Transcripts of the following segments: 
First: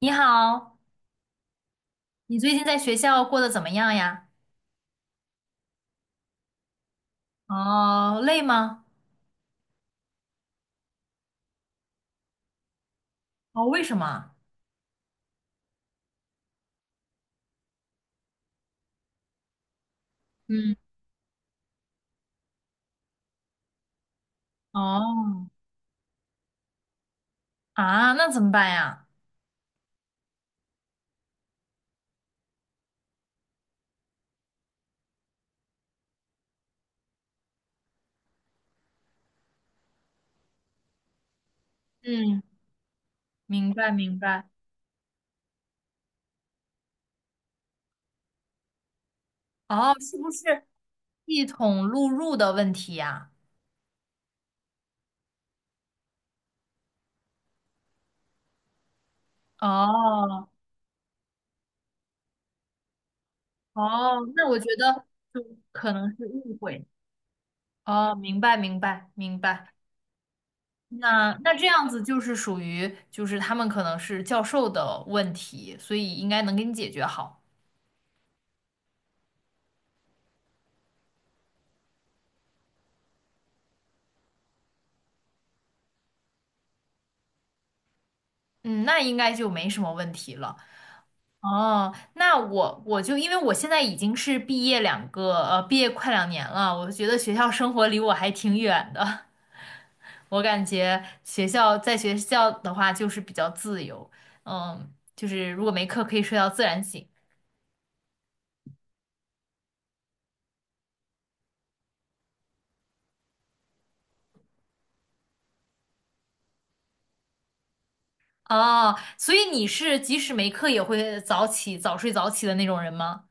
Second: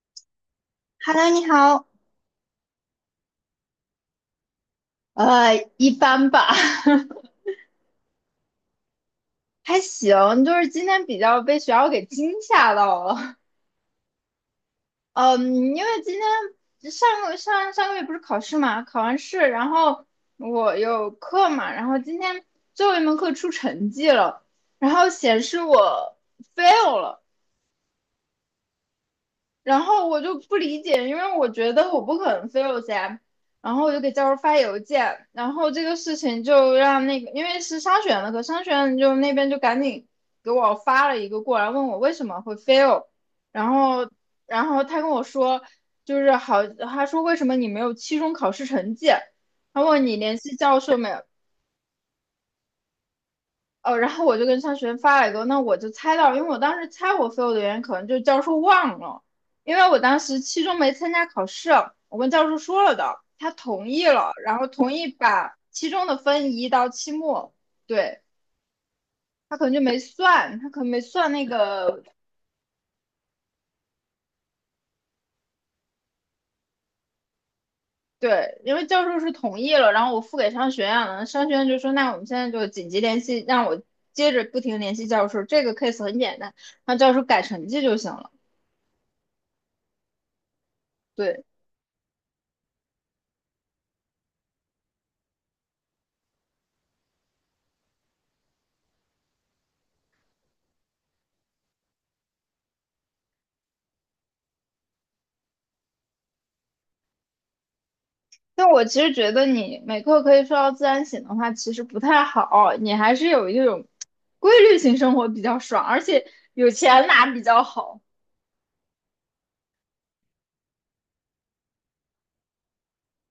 你好，Hello，你好。你最近在学校过得怎么样呀？一般吧，哦，累吗？还行，就是今天比较被学校给惊吓到了。哦，为什么？嗯，因为今天上上个月不是考试嘛，考完试，然后嗯，我有课嘛，然后今天最后一门课出成绩了，然后显哦，示我 fail 了。啊，那怎么办呀？然后我就不理解，因为我觉得我不可能 fail 噻。然后我就给教授发邮件，然后这个事情就让那个，因为是商学院的课，商学院就那边就赶紧给我发了一个过来，问我为什么嗯，会 fail。然明白后，明白，然后他跟我说，就是好，他说为什么你没有期中考试成绩？他哦，问你是不联系是教授没有？系统录入的问题呀？哦，然后我就跟商学院发了一个，那我就猜到，因为我当时猜我 fail 的原因可能就是教授忘了，因为我当时哦，期中没参加考试，我跟教授说了的，他同意哦，了，那我然觉后同得意把就期可中能的是分误移会。到期末，哦，对，明白明白明他可能白。就没算，他可能没算那那那这样子个，就是属于就是他们可能是教授的问题，所以应该能给你解决好。对，因为教授是同意了，然后我付给商学院了，商学院就说那我们现在就紧急联系，让我接着不停联系教授，这个 case 很简单，让教授改成绩就行了，嗯，那应该就没什么问题了。对。哦，那我就因为我现在已经是毕业快2年了，我觉得学校生活离我还挺远的。我感觉学校在学校的话就是比较自由，嗯，就是如果没课可以睡到自然醒。但我其实觉得你每刻可以睡到自然醒的话，其实不太好。你还是有一种规律性生活比较爽，而且有钱拿比较好。哦，所以你是即使没课也会早起、早睡早起的那种人吗？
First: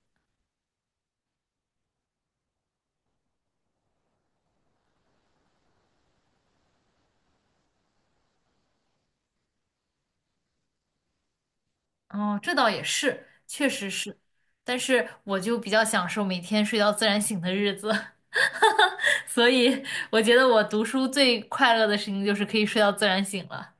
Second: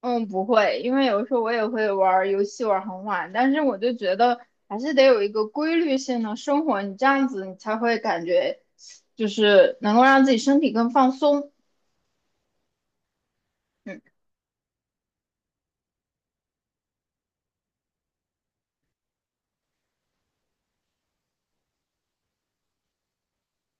嗯，不会，因为有时候我也会玩儿游戏玩儿很晚，但是我就觉得还是得有一个规律性的生活，你这样子你才会感觉就是能够让自己身体更放松。哦，这倒也是，确实嗯。是，但是我就比较享受每天睡到自然醒的日子，所以我觉得我读书最快乐的事情就是可以睡到自然醒了。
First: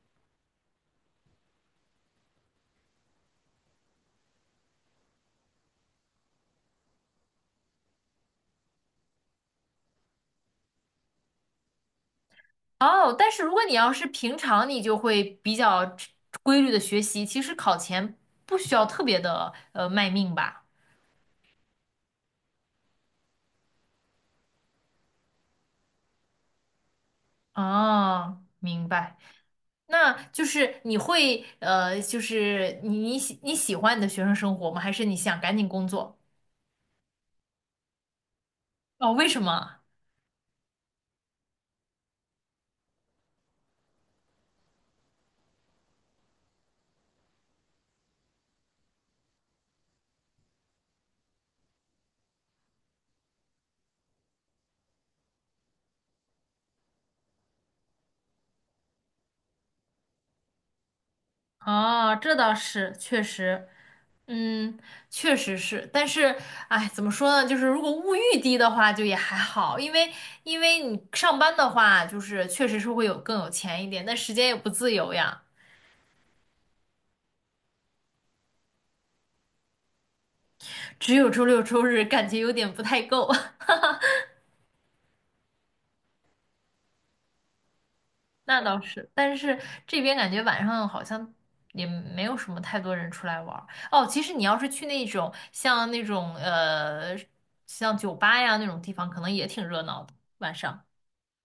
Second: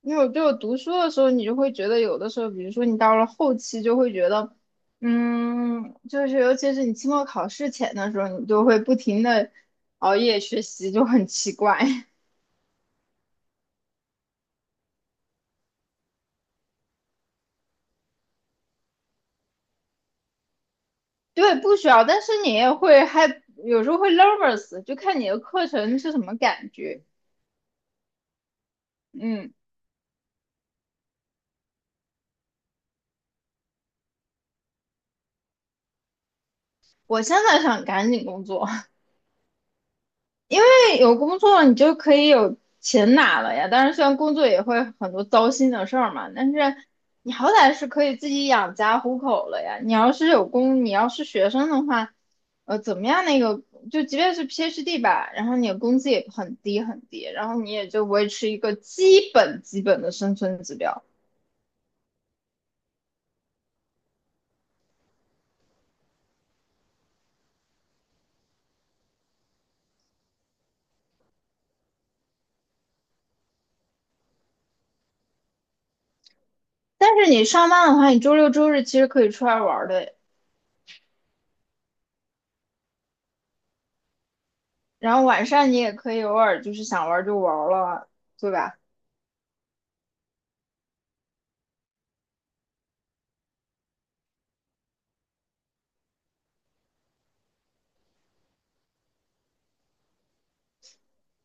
因为我就读书的时候，你就会觉得有的时候，比如说你到了后期，就会觉得，嗯，就是尤其是你期末考试前的时候，你就会不停的熬夜学习，就很奇怪。哦，但是如果你要是平常，你就会比较规律的学习，其实考前不需要特别的卖命吧。对，不需要，但是你也会还有时候会 nervous，就看你的课程是什么感觉。哦，明白。嗯，那就是就是你喜欢你的学生生活吗？还是你想赶紧工作？我现在想赶紧工作，哦，为什么？有工作你就可以有钱拿了呀。当然，虽然工作也会很多糟心的事儿嘛，但是你好歹是可以自己养家糊口了呀。你要是有工，你要是学生的话，呃，怎么样？那个就即便是 PhD 吧，然后你的工资也很低很低，然后你也就维持一个基本的生存指标。哦，这倒是，确实，嗯，确实是，但是，哎，怎么说呢？就是如果物欲低的话，就也还好，因为你上班的话，就是确实是会有更有钱一点，但时间也不自由呀，但是你上班的话，你周六周日其实可以出来玩儿的，只有周六周日，感觉有点不太够。然后晚上你也可以偶尔就是想玩儿就玩儿了，对那吧？倒是，但是这边感觉晚上好像也没有什么太多人出来玩儿。哦，其实你要是去那种像那种像酒吧呀那种地方，可能也挺热闹的晚上。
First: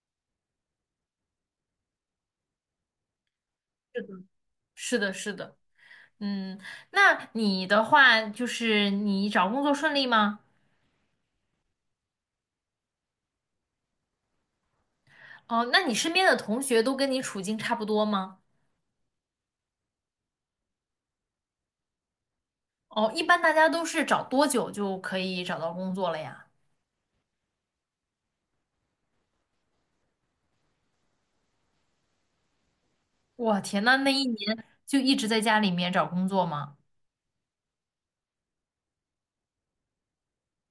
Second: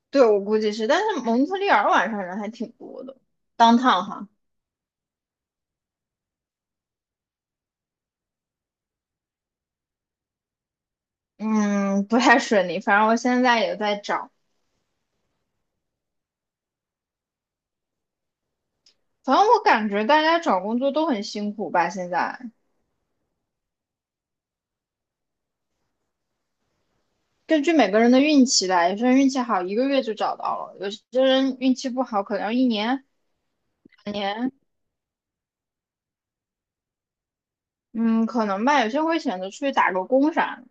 对，我估计是，但是蒙特利尔晚上人还挺多的当趟哈，是的，是的，嗯，那你的话就是你找工作顺利吗？嗯，不太顺利。反正我现在也在找，哦，那你身边的同学都跟你处境差不多吗？反正我感觉大家找工作都很辛苦吧。现在哦，一般大家都是找多久就可以找到工作了呀？根据每个人的运气来，有些人运气好1个月就找到了，有些人运气不好可能要1年，我天呐，那1年就一直在家里面找工作吗？嗯，可能吧。有些人会选择出去打个工啥的，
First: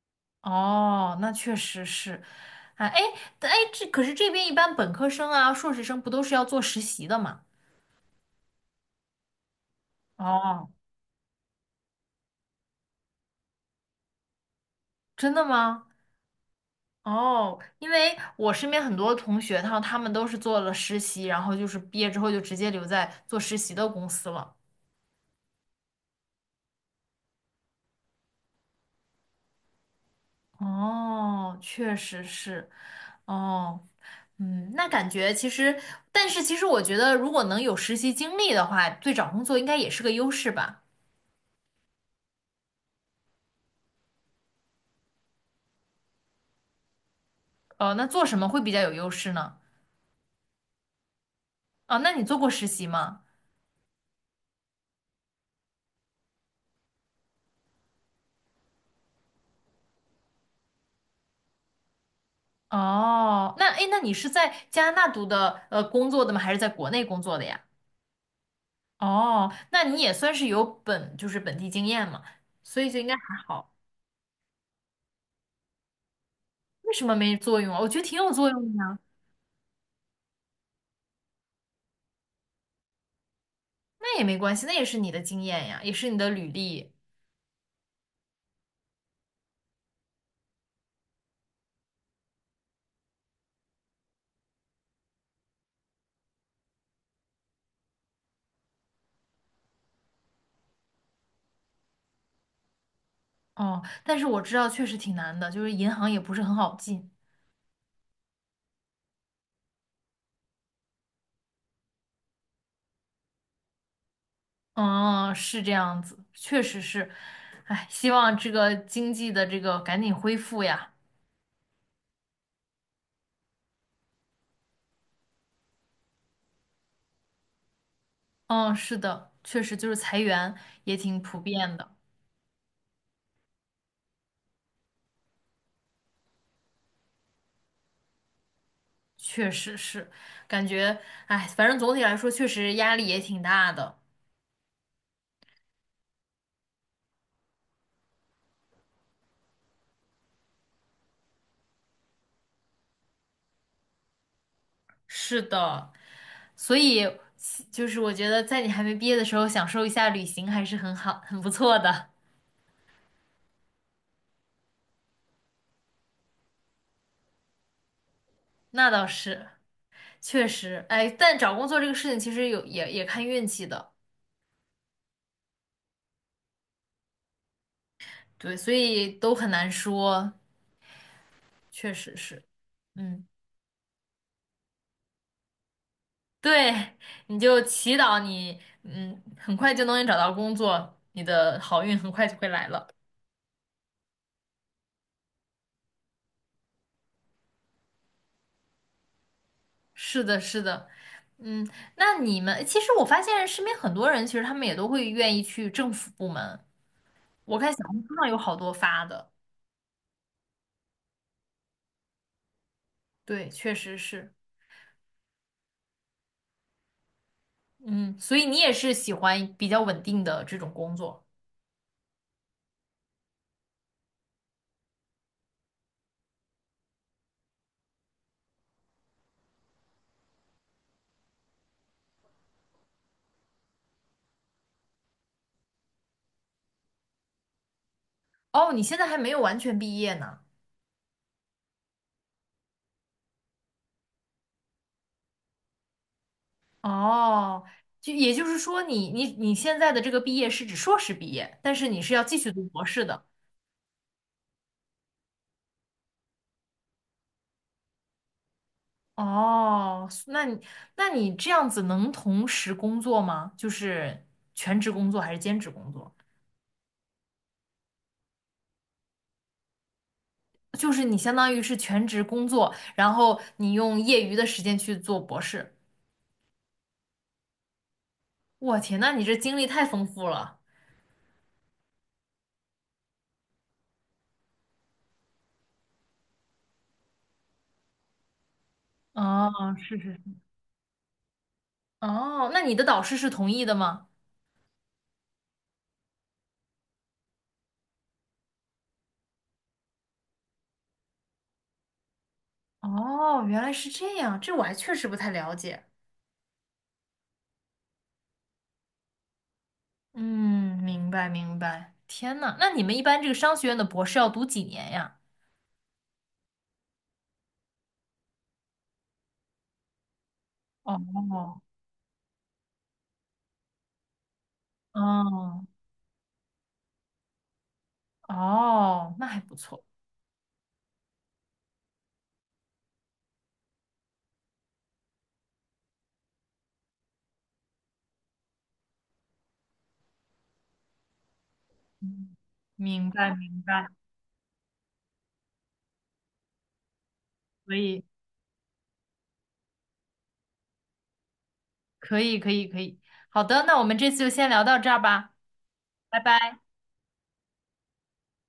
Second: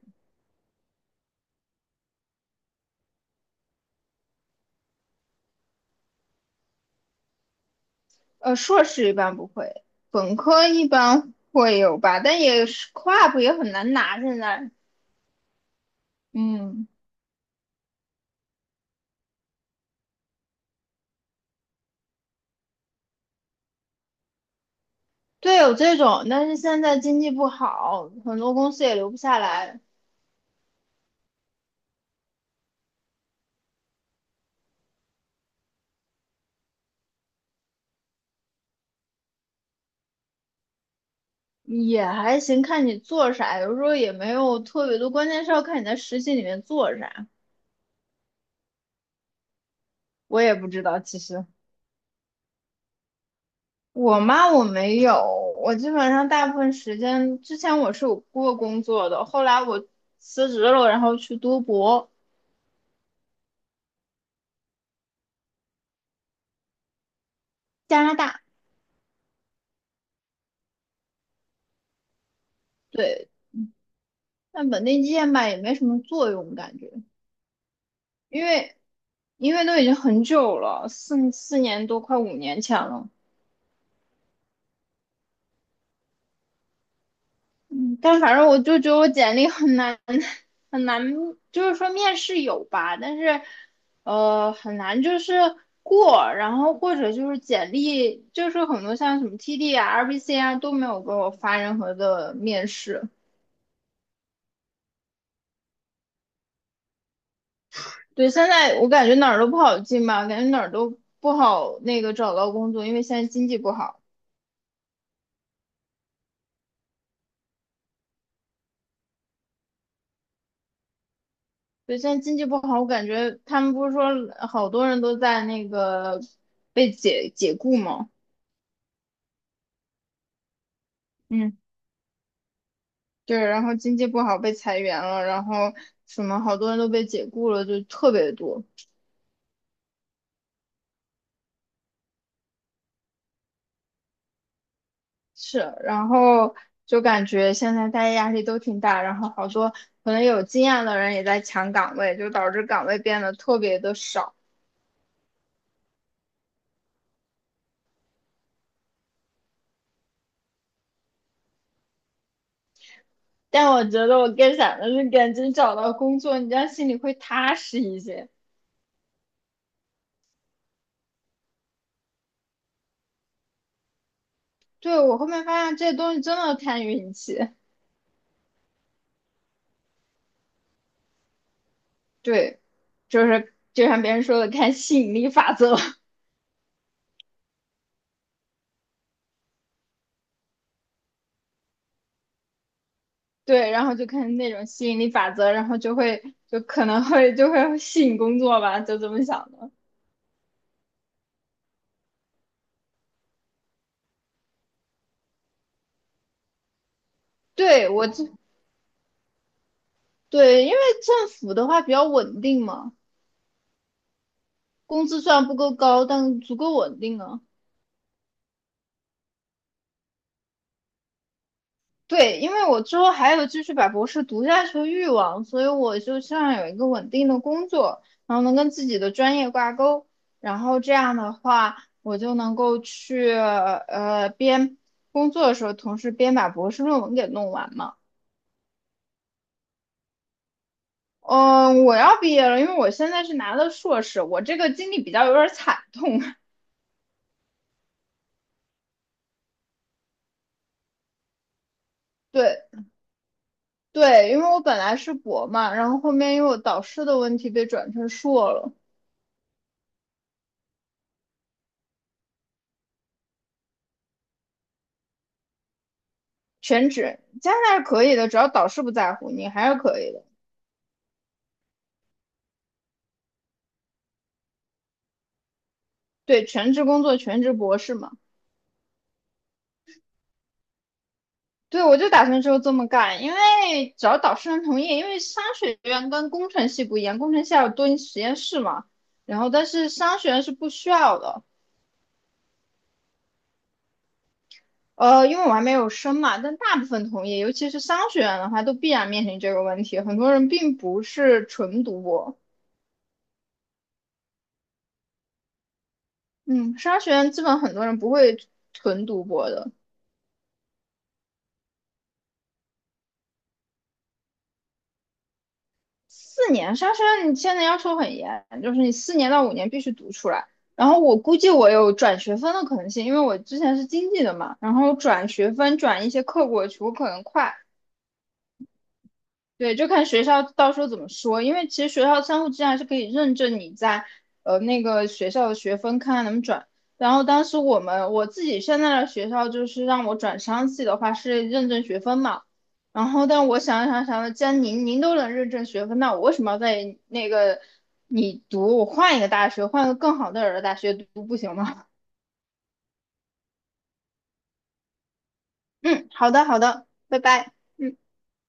哦，那确实是，啊，哎，但哎，这可是这边一般本科生啊、硕士生不都是要做实习的吗？呃，硕士一般不会，本科哦，一般会有吧，但也是 CLUB 也很难拿现在，真的吗？嗯。哦，因为我身边很多同学，他们都是做了实习，然后就是毕业之后就直接留在做实习的公司了。对，有这种，但是现在经济不好，很多公司也留不下来，哦，确实是。哦，嗯，那感觉其实，但是其实我觉得，如果能有实习经历的话，对找工作应该也是个优势吧？也还行，看你做啥，有时候也没有特别多，关键是要看你在实习里面做啥。呃，那做什么会比较有优势呢？我也不知道，其实哦，那你做过实习吗？我妈我没有，我基本上大部分时间之前我是有过工作的，后来我辞职了，然后去读博，哦，那诶，那你是在加拿大读的工作的吗？还是在国内工作的呀？加拿大，哦，那你也算是有本，就是本地经验嘛，所以就应该对，还好。但本地经验吧也没什么作用感觉，为什么没作用啊？我觉得挺有因作用为的呀。因为都已经很久了，四年多快5年前了。那也没关系，那也是你的经验呀，也是你的履历。但反正我就觉得我简历很难 很难，就是说面试有吧，但是呃很难就是过，然后或者就是简历就是很多像什么 TD 啊、RBC 啊都没有给我发任何的面试。哦，但是我知道确实挺难的，就是银行也不是很好进。对，现在我感觉哪儿都不好进吧，感觉哪儿都不好那个找到工作，因为现在经济不好。哦，是这样子，确实是。哎，希望这个经济的这个赶紧恢复呀。对，现在经济不好，我感觉他们不是说好多人都在那个被解雇吗？嗯，是的，确实就是裁员也挺普嗯。遍的，对，然后经济不好被裁员了，然后什么好多人都被解雇了，就特别多。确实是，感觉，哎，反正总体来说确实压力也挺大的。是，然后就感觉现在大家压力都挺大，然后好多可能有经验的人也在抢岗位，就导致岗位变得特别的少。是的，所以就是我觉得在你还没毕业的时候，享受一下旅行还是很好，很不错的。但我觉得我更想的是赶紧找到工作，你这样心里会踏实一些。那倒是，确实，哎，但找工作这个事情其实有也也看运气的，对，我后面发现这东西真的看运气，对，所以都很难说，确实是，对，嗯，就是就像别人说的，看吸引力法则。对，你就祈祷你，嗯，很快就能找到工作，你的好运很快就会来了。对，然后就看那种吸引力法则，然后就会吸引工作吧，就这么想的。是的，是的。嗯，那你们其实我发现身边很多人，其实他们也都会愿意去政府部门，我看小对，红书上有好多发的，对，因为政府的话比较稳定嘛，对，确实是，工资虽然不够高，但足够稳定啊。嗯，所以你也是喜欢比较稳定的这种工作。对，因为我之后还有继续把博士读下去的欲望，所以我就希望有一个稳定的工作，然后能跟自己的专业挂钩，然后这样的话，我就能够去呃边工作的时候，同时边把博士论文给弄完嘛。哦，你现在还没有完全毕业呢。嗯，我要毕业了，因为我现在是拿的硕士，我这个经历比较有点惨痛。哦，就也就是说你，你你现在的这个毕业是指硕士毕业，但是你是要 继续对读博士的。对，因为我本来是博嘛，然后后面因为我导师的问题被转成硕了，哦，那你这样子能同时工作吗？就是全职工作还是兼职工作？全职。加拿大是可以的，只要导师不在乎，你还是可以的。就是你相当于是全职工作，然后你用业余的时间去做博士。对，全职工作，全职博士嘛。我天，那你这经历太丰富了。对，我就打算之后这么干，因为只要导师能同意，因为商学院跟工程系不一样，工程系要蹲实验室嘛，然后哦，但是是是商是，学院是不需要的。哦，那你的导师是同意的吗？呃，因为我还没有升嘛，但大部分同业，尤其是商学院的话，都必然面临这个问题。很多人并不是纯读博，哦，原来是这样，这我还确实不太了解。嗯，商学院基本很多人不会纯读博的。嗯，明白明白。天呐，那你们一般这个商学院的博士要读几年呀？四年，商学院你现在要求很严，就是你4到5年必须读出来。然后我估计哦我有转学分的可能性，因为我之前是经济的嘛，然后转学哦分转一些课过去，我可能快。哦，那还不对，错。就看学校到时候怎么说，因为其实学校相互之间还是可以认证你在呃那个学校的学分，看看能不能转。然后当时我们我自己现在的学校就是让我转商系的话是认证学分嘛，明然后白但我明想白，想想了，既然您都能认证学分，那我为什么要在那个可以你读，我换一个大学，换个更好的人的大学读不行吗？可以可以可以，好的，那我们这次就先聊到这儿吧，嗯，拜好的好拜。的，拜拜。嗯。